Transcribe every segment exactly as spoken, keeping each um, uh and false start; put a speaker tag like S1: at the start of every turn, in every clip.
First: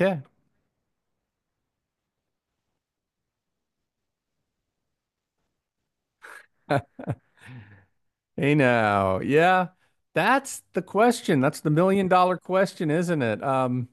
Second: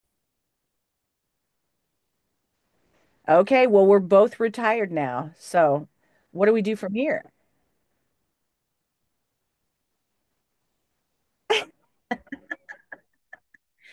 S1: Okay.
S2: Okay, well, we're both retired now. So what do we do from here?
S1: Hey now. Yeah. That's the question. That's the million dollar question, isn't it? Um,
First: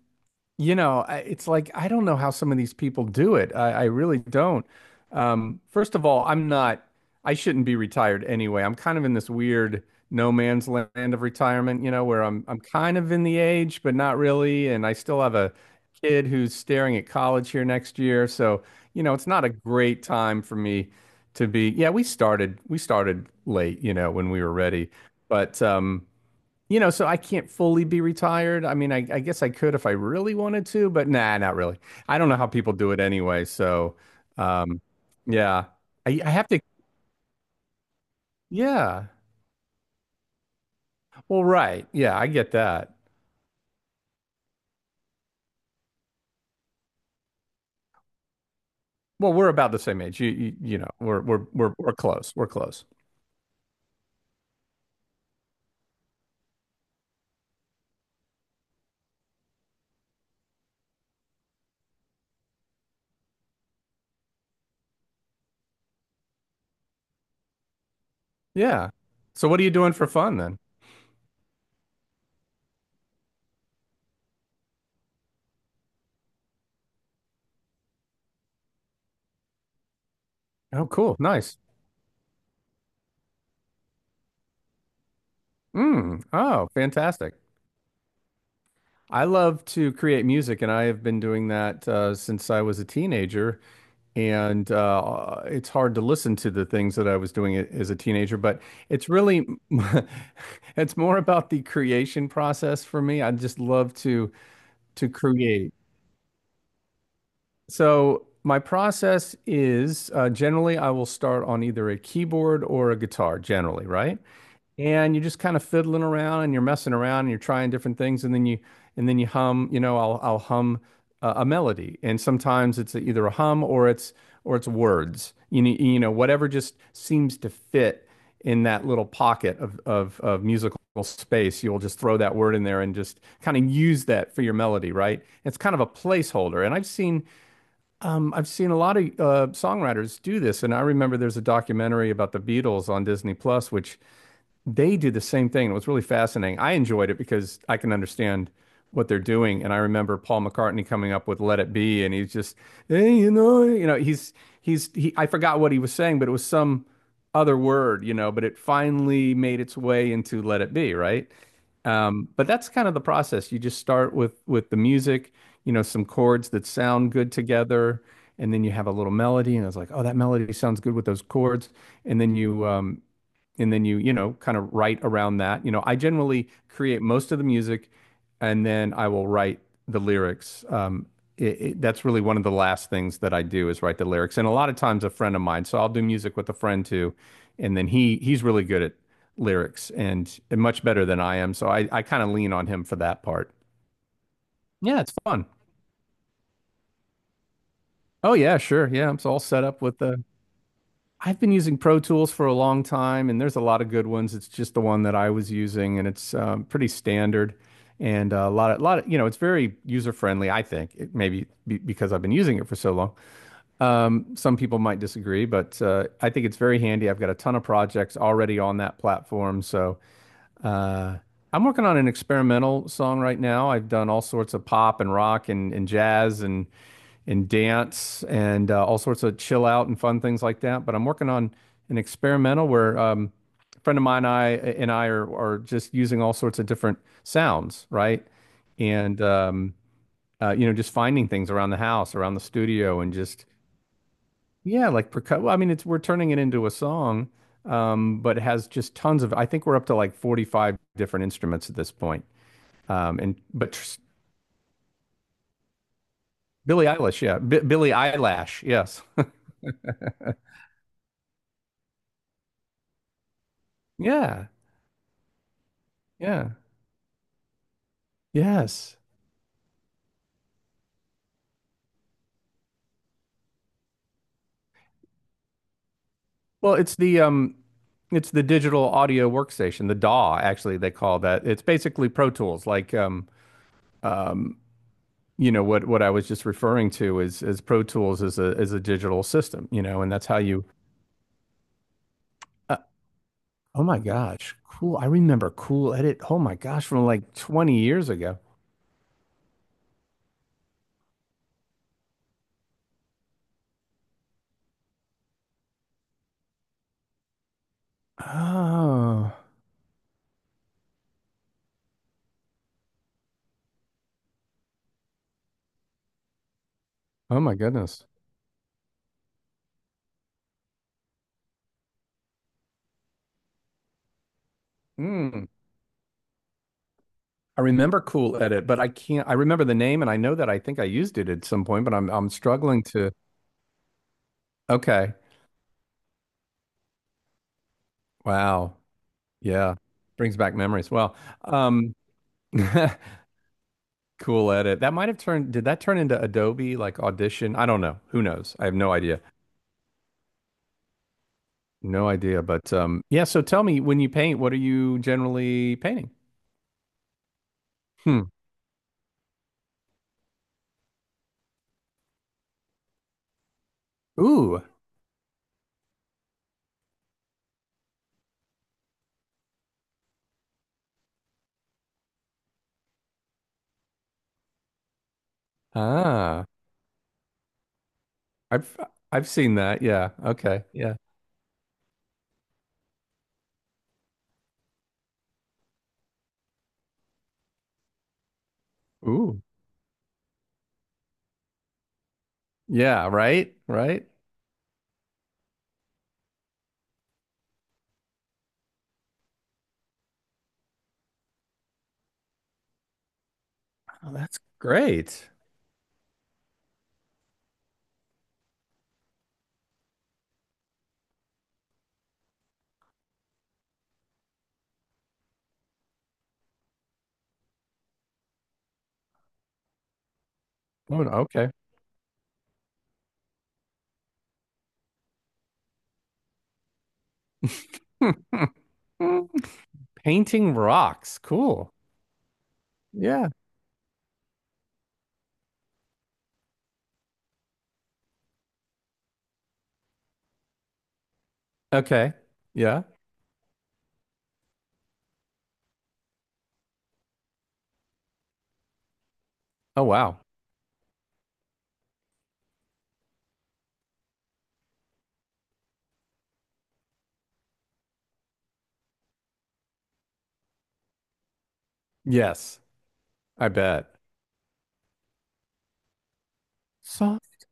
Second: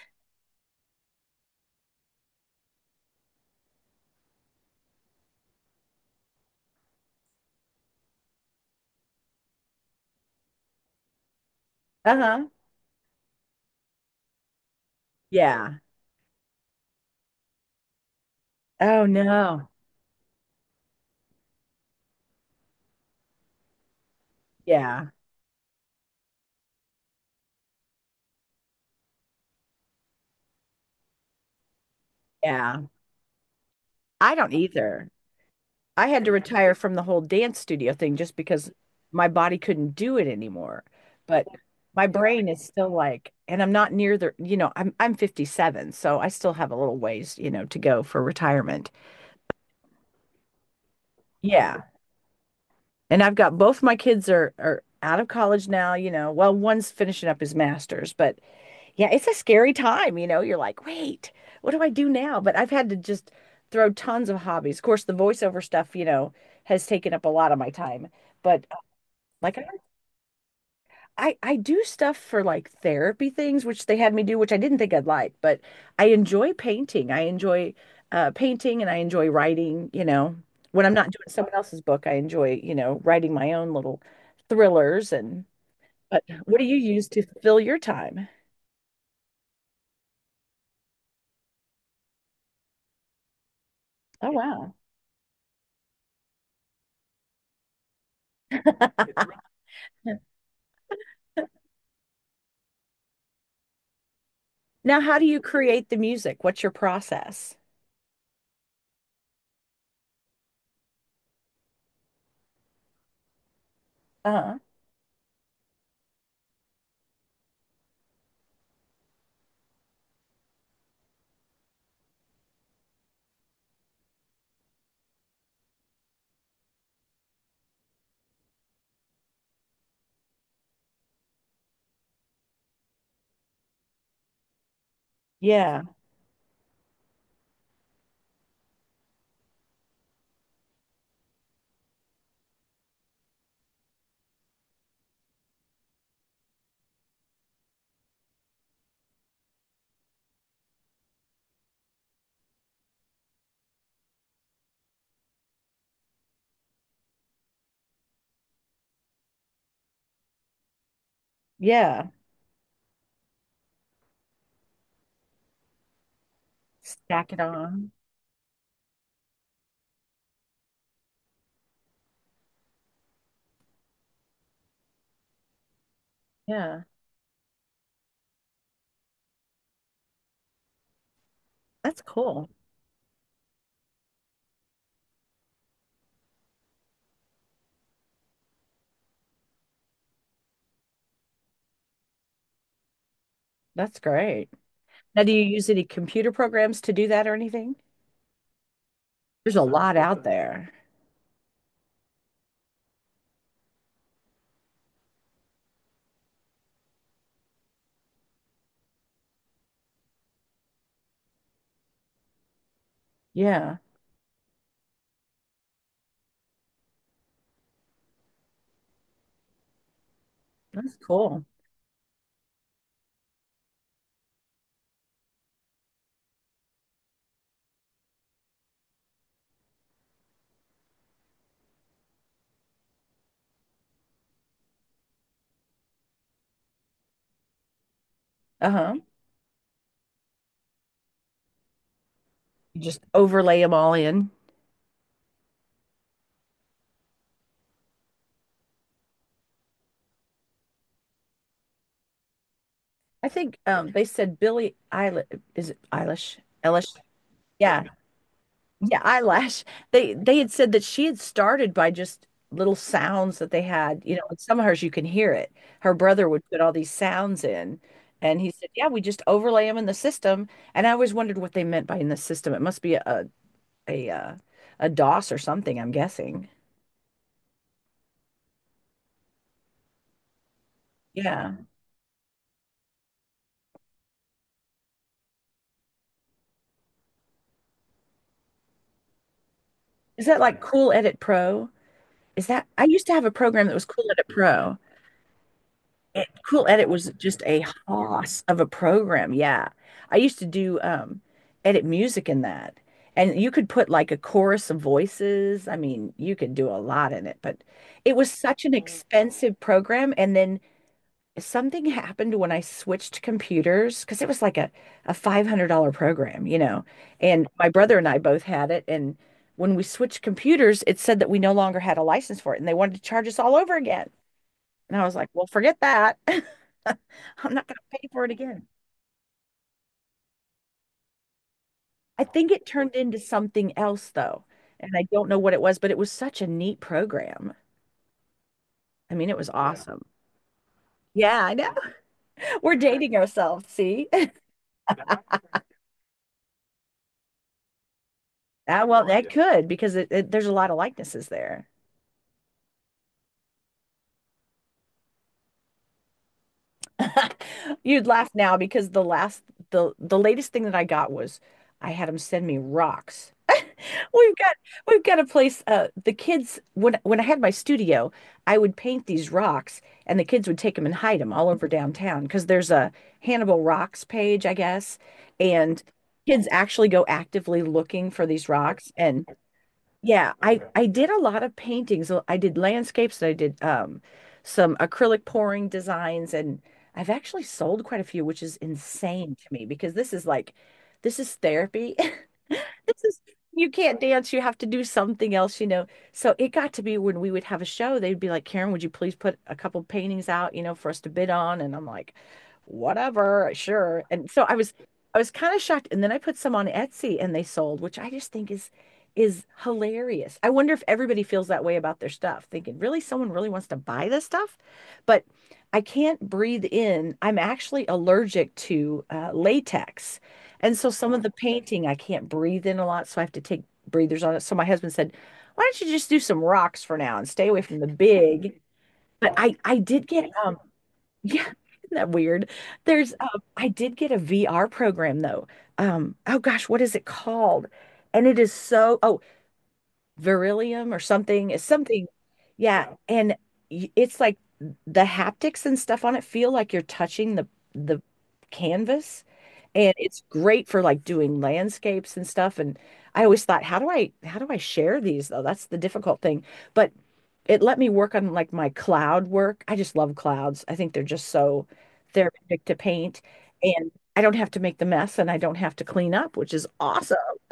S1: You know, I- it's like I don't know how some of these people do it. I, I really don't. Um, first of all, I'm not, I shouldn't be retired anyway. I'm kind of in this weird no man's land of retirement, you know, where I'm
S2: Uh-huh.
S1: I'm kind of in the age, but not really. And I still have a
S2: Yeah.
S1: kid who's staring at college here next year. So, you
S2: Oh
S1: know, it's not a
S2: no.
S1: great time for me to be. Yeah, we started we started late, you know, when we were ready.
S2: Yeah.
S1: But um you know, so I can't fully be retired. I mean, I, I guess I could if I really wanted to, but nah, not really. I don't know how people
S2: Yeah.
S1: do it anyway. So,
S2: I don't
S1: um,
S2: either.
S1: yeah,
S2: I
S1: I,
S2: had
S1: I
S2: to
S1: have to.
S2: retire from the whole dance studio thing just because
S1: Yeah.
S2: my body couldn't do it anymore.
S1: Well,
S2: But
S1: right.
S2: my
S1: Yeah, I
S2: brain
S1: get
S2: is still
S1: that.
S2: like, and I'm not near the, you know, I'm I'm fifty-seven, so I still have a little ways, you know, to go for retirement.
S1: Well, we're about the same age. You, you, you know, we're we're we're
S2: Yeah.
S1: we're close. We're close.
S2: And I've got both my kids are are out of college now, you know. Well, one's finishing up his master's, but yeah, it's a scary time, you know. You're like, wait, what do I do now? But I've had to just throw tons of hobbies. Of course, the voiceover stuff, you know, has taken up a lot of my time. But uh,
S1: Yeah. So,
S2: like
S1: what are
S2: I,
S1: you doing for fun then?
S2: I I do stuff for like therapy things, which they had me do, which I didn't think I'd like, but I enjoy painting. I enjoy uh, painting, and I enjoy writing, you know. When
S1: Oh,
S2: I'm not
S1: cool.
S2: doing someone
S1: Nice.
S2: else's book, I enjoy, you know, writing my own little thrillers. And but
S1: Mm.
S2: what do
S1: Oh,
S2: you use to
S1: fantastic.
S2: fill your time?
S1: I love to create music, and I have been doing that uh, since I was a teenager.
S2: Oh,
S1: And
S2: wow.
S1: uh, it's hard to listen to the things that I was doing as a teenager, but it's really it's more about the creation process for me. I just love to
S2: Now,
S1: to
S2: how do you
S1: create.
S2: create the music? What's your process?
S1: So my process is, uh, generally I will start on either a keyboard or a guitar, generally, right?
S2: Uh-huh.
S1: And you're just kind of fiddling around and you're messing around and you're trying different things, and then you and then you hum. You know, I'll I'll hum a, a melody, and sometimes it's either a hum or it's or it's words, you know. You know, whatever just seems to fit in that little pocket of of of musical space, you'll just throw that word in there and just kind of use that for your melody, right? It's kind of
S2: Yeah.
S1: a placeholder. And I've seen, um, I've seen a lot of uh, songwriters do this. And I remember there's a documentary about the Beatles on Disney Plus, which they do the same thing. It was really fascinating. I enjoyed it because I can understand what they're doing. And I remember Paul McCartney coming up with "Let It Be," and he's just, hey, you know, you know, he's he's he. I forgot what he was saying, but it was some other word, you know. But it finally made its way into "Let It Be," right?
S2: Yeah.
S1: Um, but that's kind of the process. You just start with with the music, you know, some chords that sound good
S2: Stack it on.
S1: together, and then you have a little melody, and it's like, oh, that melody sounds good with those chords. And then you, um, and then you you know, kind of write around that. You know, I generally
S2: Yeah,
S1: create most of the music, and then I will write the lyrics. Um it, it,
S2: that's
S1: that's really one of
S2: cool.
S1: the last things that I do, is write the lyrics. And a lot of times, a friend of mine, so I'll do music with a friend too, and then he he's really good at lyrics, and, and much better than I am, so I I kind of lean on him for that part.
S2: That's great.
S1: Yeah, it's
S2: Now, do you
S1: fun.
S2: use any computer programs to do that or anything?
S1: Oh yeah, sure. Yeah, I'm so all
S2: There's a
S1: set up
S2: lot
S1: with
S2: out
S1: the.
S2: there.
S1: I've been using Pro Tools for a long time, and there's a lot of good ones. It's just the one that I was using, and it's, um, pretty standard. And uh, a lot of, lot of, you know, it's very user friendly, I think. It maybe be, because I've been using it for so long.
S2: Yeah.
S1: Um, some people might disagree, but uh, I think it's very handy. I've got a ton of projects already on that platform. So
S2: That's
S1: uh,
S2: cool.
S1: I'm working on an experimental song right now. I've done all sorts of pop and rock and, and jazz and and dance and uh, all sorts of chill out and fun things like that. But I'm working on an experimental where, um, a friend of mine and I and I are are just using all sorts of different sounds, right?
S2: Uh-huh.
S1: And um, uh, you know, just finding things around the house, around the
S2: You just
S1: studio, and just
S2: overlay them all in.
S1: yeah, like percu-, well, I mean, it's we're turning it into a song, um, but it has just tons of. I think we're up to like forty-five different instruments at this point. Um,
S2: I
S1: and
S2: think
S1: but
S2: um,
S1: tr-
S2: they said Billie Eilish, is it Eilish?
S1: Billie
S2: Eilish?
S1: Eilish, yeah, B
S2: Yeah.
S1: Billie Eyelash,
S2: Yeah,
S1: yes.
S2: eyelash. They they had said that she had started by just little sounds that they had, you know, and
S1: Yeah,
S2: some of hers you can hear it. Her brother would
S1: yeah,
S2: put all these sounds in, and he said, "Yeah,
S1: yes.
S2: we just overlay them in the system." And I always wondered what they meant by in the system. It must be a a a, uh, a DOS or something, I'm guessing.
S1: Well, it's the, um, it's the digital audio workstation, the D A W. Actually, they call that.
S2: Yeah.
S1: It's basically Pro Tools, like, um, um, you know, what what I was just referring to is is Pro Tools is a is a digital system, you know, and
S2: Is
S1: that's how
S2: that like
S1: you.
S2: Cool Edit Pro? Is that I used to have a program that
S1: Oh
S2: was
S1: my
S2: Cool Edit
S1: gosh,
S2: Pro.
S1: cool. I remember Cool Edit.
S2: It,
S1: Oh my
S2: Cool
S1: gosh,
S2: Edit
S1: from
S2: was
S1: like
S2: just a
S1: twenty years ago.
S2: hoss of a program. Yeah. I used to do um edit music in that. And you could put like a chorus of voices. I mean, you could do a lot in it, but it was such an
S1: Oh,
S2: expensive program. And then something happened when I switched computers because it was like a, a five hundred dollars program, you know.
S1: oh
S2: And
S1: my
S2: my brother
S1: goodness.
S2: and I both had it. And when we switched computers, it said that we no longer had a license for it, and they wanted to charge us all over again. And I was like,
S1: Hmm.
S2: well, forget that. I'm
S1: I
S2: not going to
S1: remember
S2: pay for it
S1: Cool Edit,
S2: again.
S1: but I can't. I remember the name, and I know that I think I used it at some point, but I'm
S2: I
S1: I'm
S2: think it
S1: struggling
S2: turned
S1: to.
S2: into something else though. And I
S1: Okay.
S2: don't know what it was, but it was such a neat program.
S1: Wow.
S2: I mean, it was, yeah,
S1: Yeah.
S2: awesome.
S1: Brings back memories. Well,
S2: Yeah, I know.
S1: um,
S2: We're dating ourselves. See?
S1: Cool Edit. That might have turned. Did that turn into Adobe like Audition? I don't know. Who knows? I have
S2: Ah,
S1: no
S2: well,
S1: idea.
S2: that, yeah, could, because it, it, there's a lot of likenesses there.
S1: No idea. But um, yeah. So tell me, when you paint, what are you generally painting?
S2: You'd
S1: Hmm.
S2: laugh now because the last, the the latest thing that I got was I had them send me rocks. We've got
S1: Ooh,
S2: we've got a place uh the kids when when I had my studio, I would paint these rocks, and the kids would take them and hide them all over downtown because there's a Hannibal Rocks page, I guess, and
S1: ah,
S2: kids actually go actively looking for these
S1: I've
S2: rocks. And
S1: I've seen that. Yeah.
S2: yeah, I
S1: Okay.
S2: I
S1: Yeah.
S2: did a lot of paintings. I did landscapes, and I did um some acrylic pouring designs. And I've actually sold quite a few, which is insane
S1: Ooh.
S2: to me because this is like this is therapy. This
S1: Yeah,
S2: is
S1: right?
S2: you can't
S1: Right?
S2: dance, you have to do something else, you know. So it got to be when we would have a show, they'd be like, "Karen, would you please put a couple paintings out, you know, for us to bid on?" And I'm like, whatever, sure.
S1: Oh,
S2: And
S1: that's
S2: so I was I
S1: great.
S2: was kind of shocked. And then I put some on Etsy, and they sold, which I just think is is hilarious. I wonder if everybody feels that way about their stuff, thinking, really, someone really wants to buy this stuff? But I can't breathe in. I'm actually allergic to uh, latex. And so
S1: Oh,
S2: some of the
S1: okay.
S2: painting, I can't breathe in a lot, so I have to take breathers on it. So my husband said, "Why don't you just do some rocks for now and stay away from the big?" But I I did get
S1: Painting
S2: um
S1: rocks.
S2: yeah,
S1: Cool.
S2: isn't that weird? There's
S1: Yeah.
S2: um I did get a V R program though. Um oh gosh, what is it called? And it is so oh, Beryllium or something. It's something.
S1: Okay. Yeah.
S2: Yeah, yeah. And y- it's like the haptics and stuff on it feel like you're touching the the canvas,
S1: Oh,
S2: and
S1: wow.
S2: it's great for like doing landscapes and stuff. And I always thought, how do I how do I share these though? That's the difficult thing. But it let me work on like my cloud work. I just love clouds. I think they're just so
S1: Yes,
S2: therapeutic to paint,
S1: I
S2: and
S1: bet.
S2: I don't have to make the mess, and I don't have to clean up, which is awesome.
S1: Soft,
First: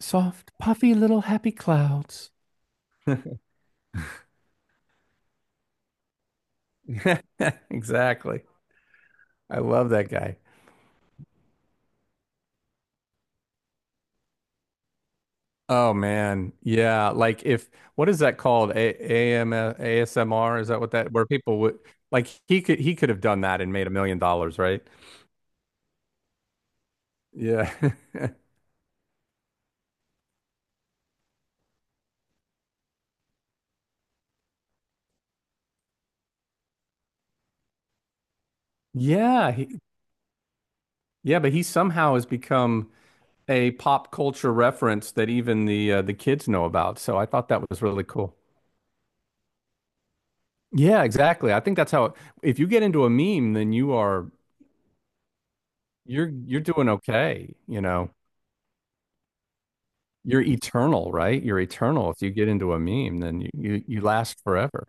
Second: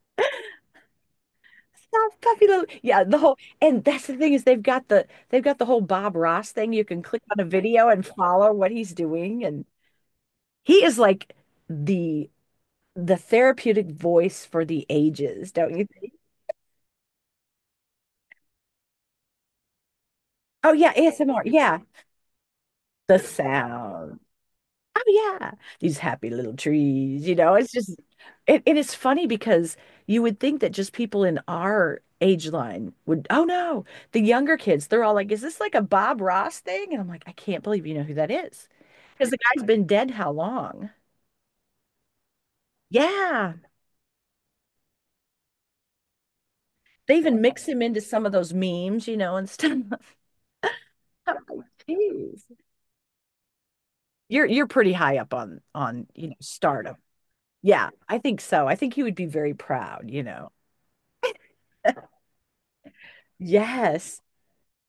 S1: soft, puffy little happy
S2: Stop
S1: clouds.
S2: puppy love. Yeah, the whole, and that's the thing is they've got the they've got the whole Bob Ross thing. You can click on a video and
S1: Exactly.
S2: follow what he's doing.
S1: I
S2: And
S1: love that guy.
S2: he is like the the therapeutic voice for the ages, don't you
S1: Oh
S2: think?
S1: man, yeah. Like if what is that called? A AM A S M R? Is
S2: Oh
S1: that what
S2: yeah,
S1: that where
S2: A S M R.
S1: people would
S2: Yeah.
S1: like he could he could
S2: The
S1: have done that and made a million
S2: sound.
S1: dollars, right?
S2: Oh yeah, these happy little trees, you know, it's
S1: Yeah.
S2: just it, and it's funny because you would think that just people in our age line would, oh no, the younger kids, they're all like, is this like a Bob Ross thing? And I'm like, I can't believe you know who that is. Because the
S1: Yeah,
S2: guy's
S1: he,
S2: been dead how long?
S1: yeah, but he somehow has become
S2: Yeah.
S1: a pop culture reference that even the uh, the kids know about.
S2: They
S1: So I
S2: even
S1: thought
S2: mix
S1: that
S2: him
S1: was
S2: into
S1: really
S2: some of
S1: cool.
S2: those memes, you know, and stuff.
S1: Yeah,
S2: I'm
S1: exactly. I
S2: like,
S1: think that's how
S2: jeez.
S1: if you get into a meme, then you are
S2: You're you're pretty high up on on, you
S1: you're
S2: know,
S1: you're doing
S2: stardom.
S1: okay, you
S2: Yeah,
S1: know.
S2: I think so. I think he would be very proud, you
S1: You're
S2: know.
S1: eternal, right? You're eternal. If you get into a meme, then you you, you
S2: Yes.
S1: last forever.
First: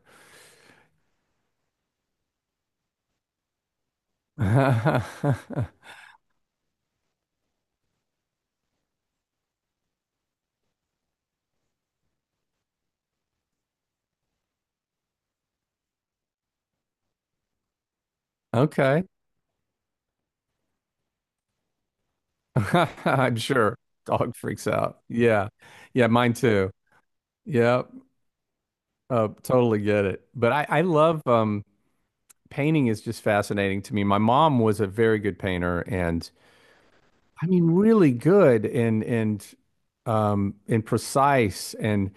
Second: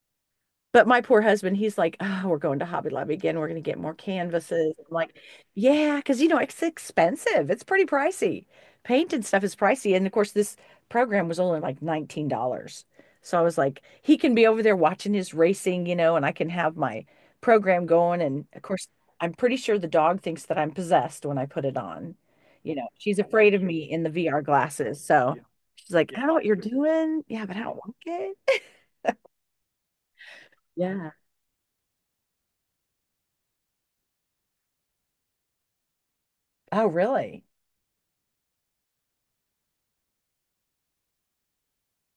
S2: But my poor husband, he's like, oh, we're going to Hobby Lobby again. We're going to get more canvases. I'm like, yeah, because you know, it's expensive. It's pretty pricey. Paint and stuff is pricey. And of course, this program was only like nineteen dollars. So I was like, he can be over there watching his racing, you know, and I can have my program going. And of course,
S1: Okay.
S2: I'm pretty sure the dog thinks that I'm possessed when I put it on. You know, she's
S1: I'm
S2: afraid of
S1: sure.
S2: me in the
S1: Dog
S2: V R
S1: freaks out.
S2: glasses. So yeah,
S1: Yeah.
S2: she's
S1: Yeah,
S2: like, yeah, I don't know
S1: mine
S2: what you're
S1: too.
S2: doing. Yeah, but I don't
S1: Yep.
S2: like it.
S1: Uh, totally get it. But I, I
S2: Yeah.
S1: love um painting is just fascinating to me. My mom was a very good painter, and
S2: Oh, really?
S1: I mean really good, and and um and precise and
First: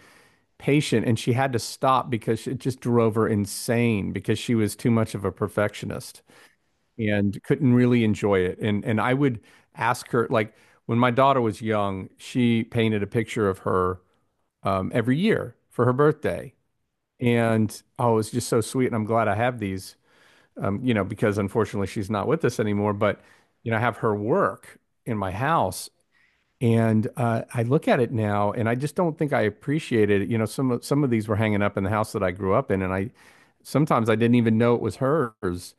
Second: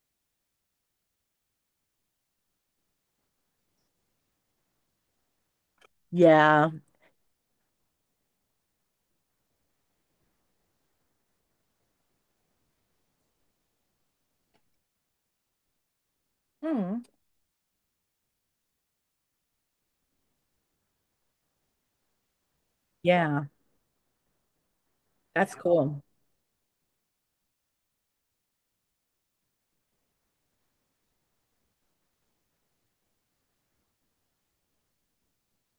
S1: patient. And she had to stop because it just drove her insane because she was too much of a perfectionist,
S2: Yeah.
S1: and couldn't really enjoy it. And and I would ask her like when my daughter was young, she painted a picture of her, um, every year for her birthday,
S2: Hmm.
S1: and oh, it's just so sweet. And I'm glad I have these, um, you know, because unfortunately she's not with us anymore. But
S2: Yeah.
S1: you know, I have her work in my
S2: That's, yeah,
S1: house.
S2: cool.
S1: And uh, I look at it now, and I just don't think I appreciated it. You know, some of some of these were hanging up in the house that I grew up in, and I sometimes I didn't even know it was hers.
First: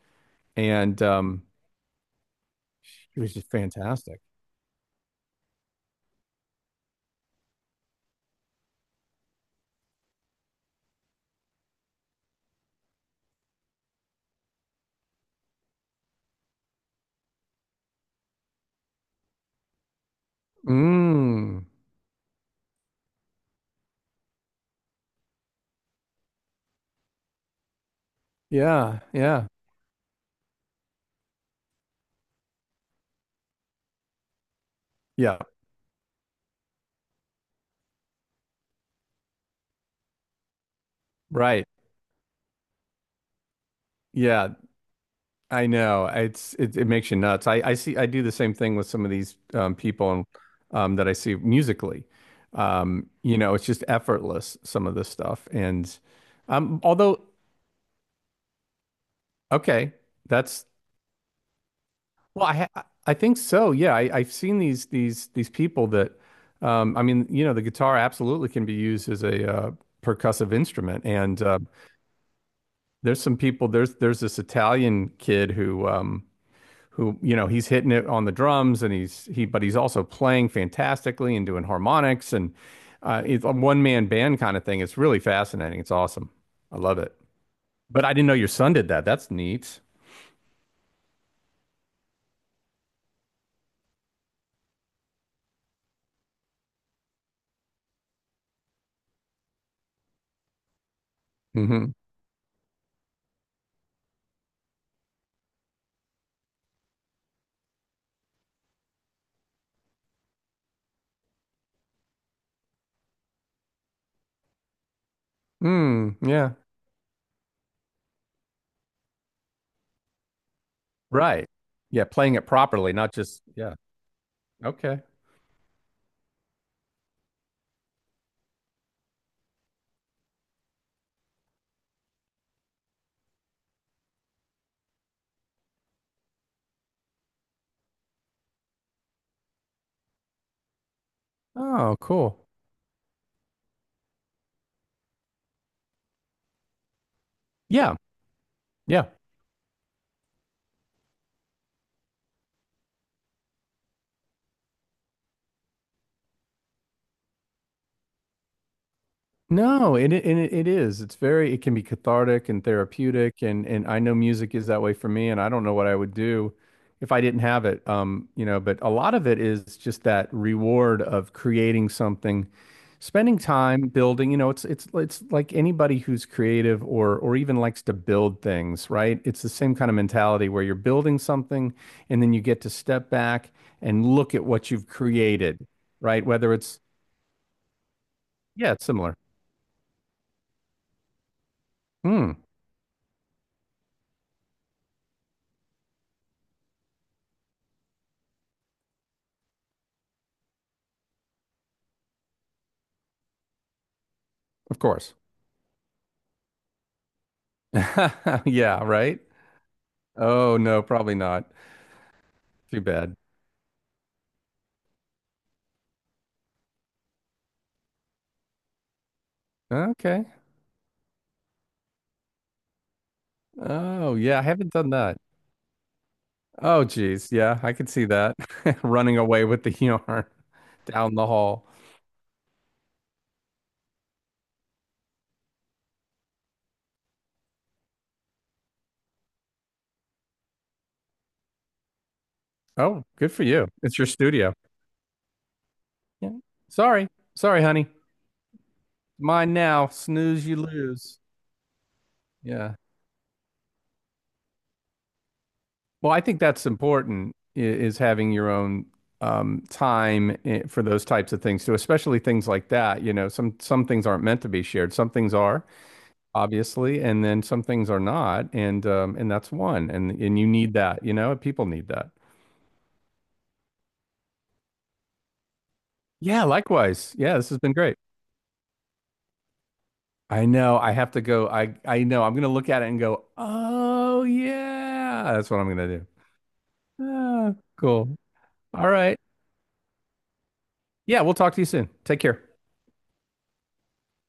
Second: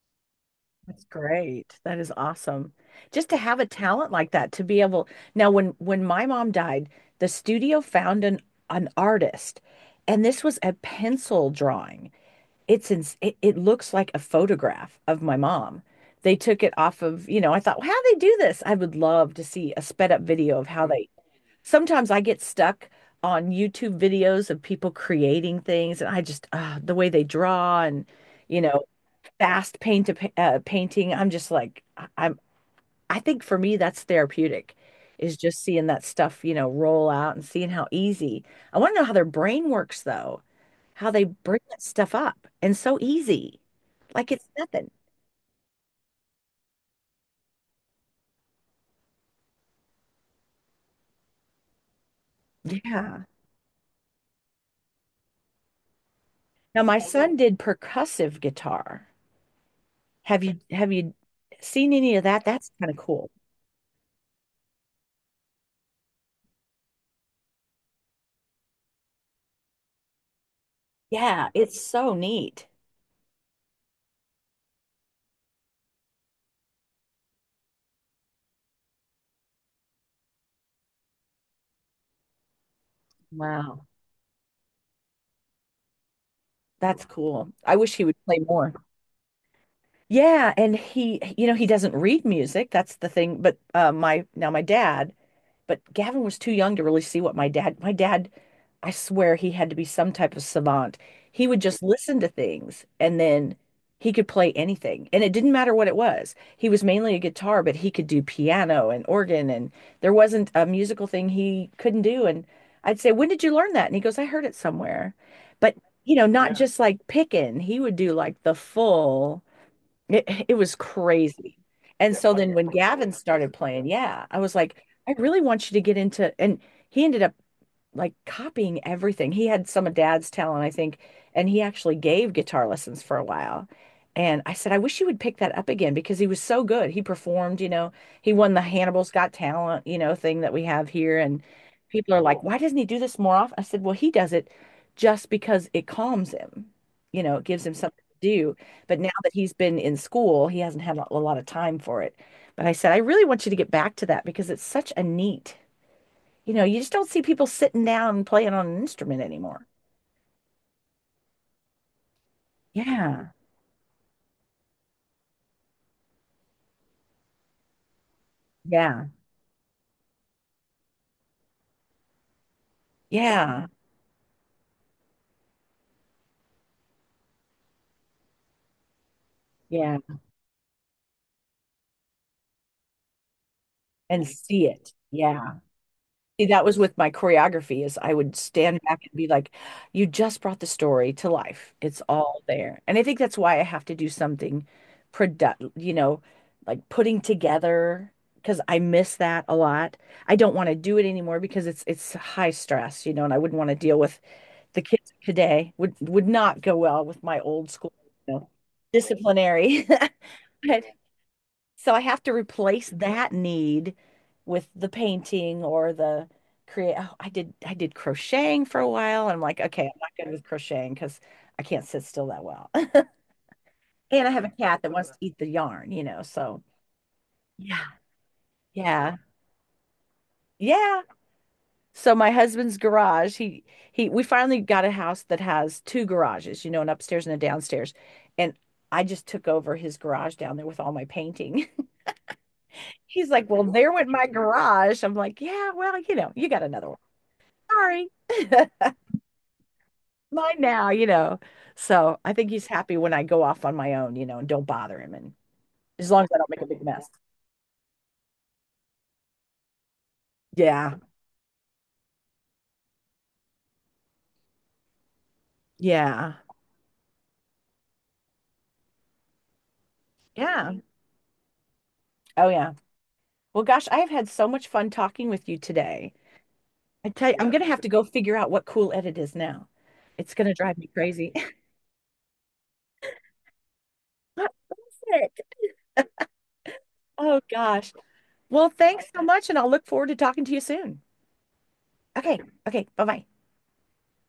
S1: And
S2: That's
S1: um,
S2: great. That is awesome.
S1: she
S2: Just
S1: was
S2: to
S1: just
S2: have a talent
S1: fantastic.
S2: like that, to be able. Now when when my mom died, the studio found an an artist, and this was a pencil drawing. It's in, it, it looks like a photograph of my mom. They took it off of, you know, I thought, well, how do they do this? I would love to see a sped up video of how. Mm. They.
S1: Mm.
S2: Sometimes I get stuck on YouTube videos of people creating things, and I just uh, the way they draw, and you know
S1: Yeah, yeah.
S2: fast paint to pa- uh, painting. I'm just like I- I'm. I think for me that's therapeutic, is
S1: Yeah,
S2: just seeing that stuff you know roll out and seeing how easy. I want to know how their brain works though, how they bring
S1: right.
S2: that stuff up and so easy, like it's
S1: Yeah,
S2: nothing.
S1: I know. It's it, it makes you nuts. I I see I do the same thing with some of these um people um that I see musically. Um,
S2: Yeah.
S1: you know, it's just effortless some of this stuff, and um
S2: Now my
S1: although
S2: son did percussive guitar.
S1: okay,
S2: Have you
S1: that's
S2: have you seen any of that?
S1: well I
S2: That's
S1: ha-
S2: kind of
S1: I
S2: cool.
S1: think so. Yeah, I I've seen these these these people that um I mean, you know, the guitar absolutely can be used as a uh percussive instrument. And
S2: Yeah,
S1: uh
S2: it's so neat.
S1: there's some people. There's there's this Italian kid who um who, you know, he's hitting it on the drums, and he's he but he's also playing fantastically and doing harmonics and, uh, it's a one
S2: Wow.
S1: man band kind of thing. It's really fascinating. It's awesome. I love
S2: That's
S1: it.
S2: cool. I wish
S1: But
S2: he
S1: I
S2: would
S1: didn't know
S2: play
S1: your son
S2: more.
S1: did that. That's neat.
S2: Yeah, and he, you know, he doesn't read music. That's the thing. But uh, my now my dad. But Gavin was too young to really see what my dad, my dad, I swear he had to be some type of savant. He would just
S1: Hmm.
S2: listen to things, and then he could play anything. And it didn't matter what it was. He was mainly a guitar, but he could do piano and organ. And there wasn't a musical thing he couldn't do. And I'd say, "When did you learn that?" And he goes, "I heard it somewhere." But, you
S1: Mm,
S2: know,
S1: yeah.
S2: not just like picking, he would do like the full. It, it was
S1: Right.
S2: crazy.
S1: Yeah.
S2: And so
S1: Playing it
S2: then when
S1: properly,
S2: Gavin
S1: not just
S2: started
S1: yeah.
S2: playing, yeah, I was like,
S1: Okay.
S2: I really want you to get into, and he ended up like copying everything. He had some of dad's talent, I think, and he actually gave guitar lessons for a while. And I said, I wish you would pick that up again because he was so good. He performed, you know, he won the Hannibal's Got Talent, you know, thing that we have here. And
S1: Oh,
S2: people are like,
S1: cool.
S2: cool, why doesn't he do this more often? I said, well, he does it just because it calms him, you know, it gives him
S1: Yeah.
S2: something to do. But
S1: Yeah.
S2: now that he's been in school, he hasn't had a a lot of time for it. But I said, I really want you to get back to that because it's such a neat you know, you just don't see people sitting down and playing on an instrument anymore.
S1: No, and it, and it, it is. It's very, it can be cathartic and
S2: Yeah.
S1: therapeutic. And and I know music is that way for me, and I don't know what I would do if I didn't have it. Um, you know, but a
S2: Yeah.
S1: lot of it is just that reward of creating something, spending
S2: Yeah.
S1: time building, you know. It's it's it's like anybody who's creative or or even likes to build things, right? It's the same kind of
S2: Yeah.
S1: mentality where you're building something, and then you get to step back and
S2: And
S1: look at
S2: see
S1: what you've
S2: it.
S1: created,
S2: Yeah.
S1: right?
S2: See,
S1: Whether
S2: that was
S1: it's
S2: with my choreography is I would
S1: yeah,
S2: stand
S1: it's
S2: back and
S1: similar.
S2: be like, you just brought the story to life. It's
S1: Mm,
S2: all there. And I think that's why I have to do something product, you know, like putting together because I miss that a lot. I don't want to do it anymore because it's it's high stress, you know, and I wouldn't want to deal with
S1: of
S2: the kids
S1: course.
S2: today would would not go well with my old school, you know,
S1: Yeah, right?
S2: disciplinary.
S1: Oh, no, probably not.
S2: So I have to
S1: Too
S2: replace
S1: bad.
S2: that need with the painting or the create. Oh, I did I did crocheting for a while. And I'm like, okay, I'm not
S1: Okay.
S2: good with crocheting because I can't sit still that well.
S1: Oh,
S2: And I
S1: yeah, I
S2: have a
S1: haven't
S2: cat
S1: done
S2: that wants to
S1: that.
S2: eat the yarn, you know. So
S1: Oh, geez. Yeah, I
S2: yeah,
S1: could see that.
S2: yeah,
S1: Running away with the yarn
S2: yeah.
S1: down the hall.
S2: So my husband's garage, he he we finally got a house that has two garages, you know, an upstairs and a downstairs. And I just took over his garage down there with all my painting.
S1: Oh,
S2: He's
S1: good for
S2: like, "Well,
S1: you.
S2: there
S1: It's your
S2: went my
S1: studio.
S2: garage." I'm like, "Yeah, well, you know,
S1: Yeah.
S2: you got another one.
S1: Sorry. Sorry, honey.
S2: Sorry.
S1: Mine now. Snooze,
S2: Mine
S1: you
S2: now, you
S1: lose.
S2: know." So, I think he's
S1: Yeah.
S2: happy when I go off on my own, you know, and don't bother him, and as
S1: Well, I
S2: long as I
S1: think
S2: don't make a
S1: that's
S2: big mess.
S1: important, i- is having your own, um, time i- for
S2: Yeah.
S1: those types of things too, especially things like that. You know, some some things aren't meant to be shared. Some things are,
S2: Yeah.
S1: obviously, and then some things are not, and, um, and that's one, and and you
S2: Yeah.
S1: need that, you know, people need that.
S2: Oh yeah. Well, gosh, I have had so much fun talking with you today.
S1: Yeah,
S2: I
S1: likewise.
S2: tell you,
S1: Yeah,
S2: I'm,
S1: this has
S2: yeah, gonna
S1: been
S2: have to
S1: great.
S2: go figure out what cool edit is now. It's
S1: I
S2: gonna
S1: know.
S2: drive me
S1: I have to
S2: crazy.
S1: go. I I know. I'm gonna look at it and go, oh
S2: That's it.
S1: yeah, that's what I'm gonna do.
S2: Oh
S1: Ah,
S2: gosh.
S1: cool.
S2: Well,
S1: All
S2: thanks
S1: right.
S2: so much, and I'll look forward to talking to you soon.
S1: Yeah, we'll talk to you soon. Take
S2: Okay.
S1: care.
S2: Okay. Bye bye.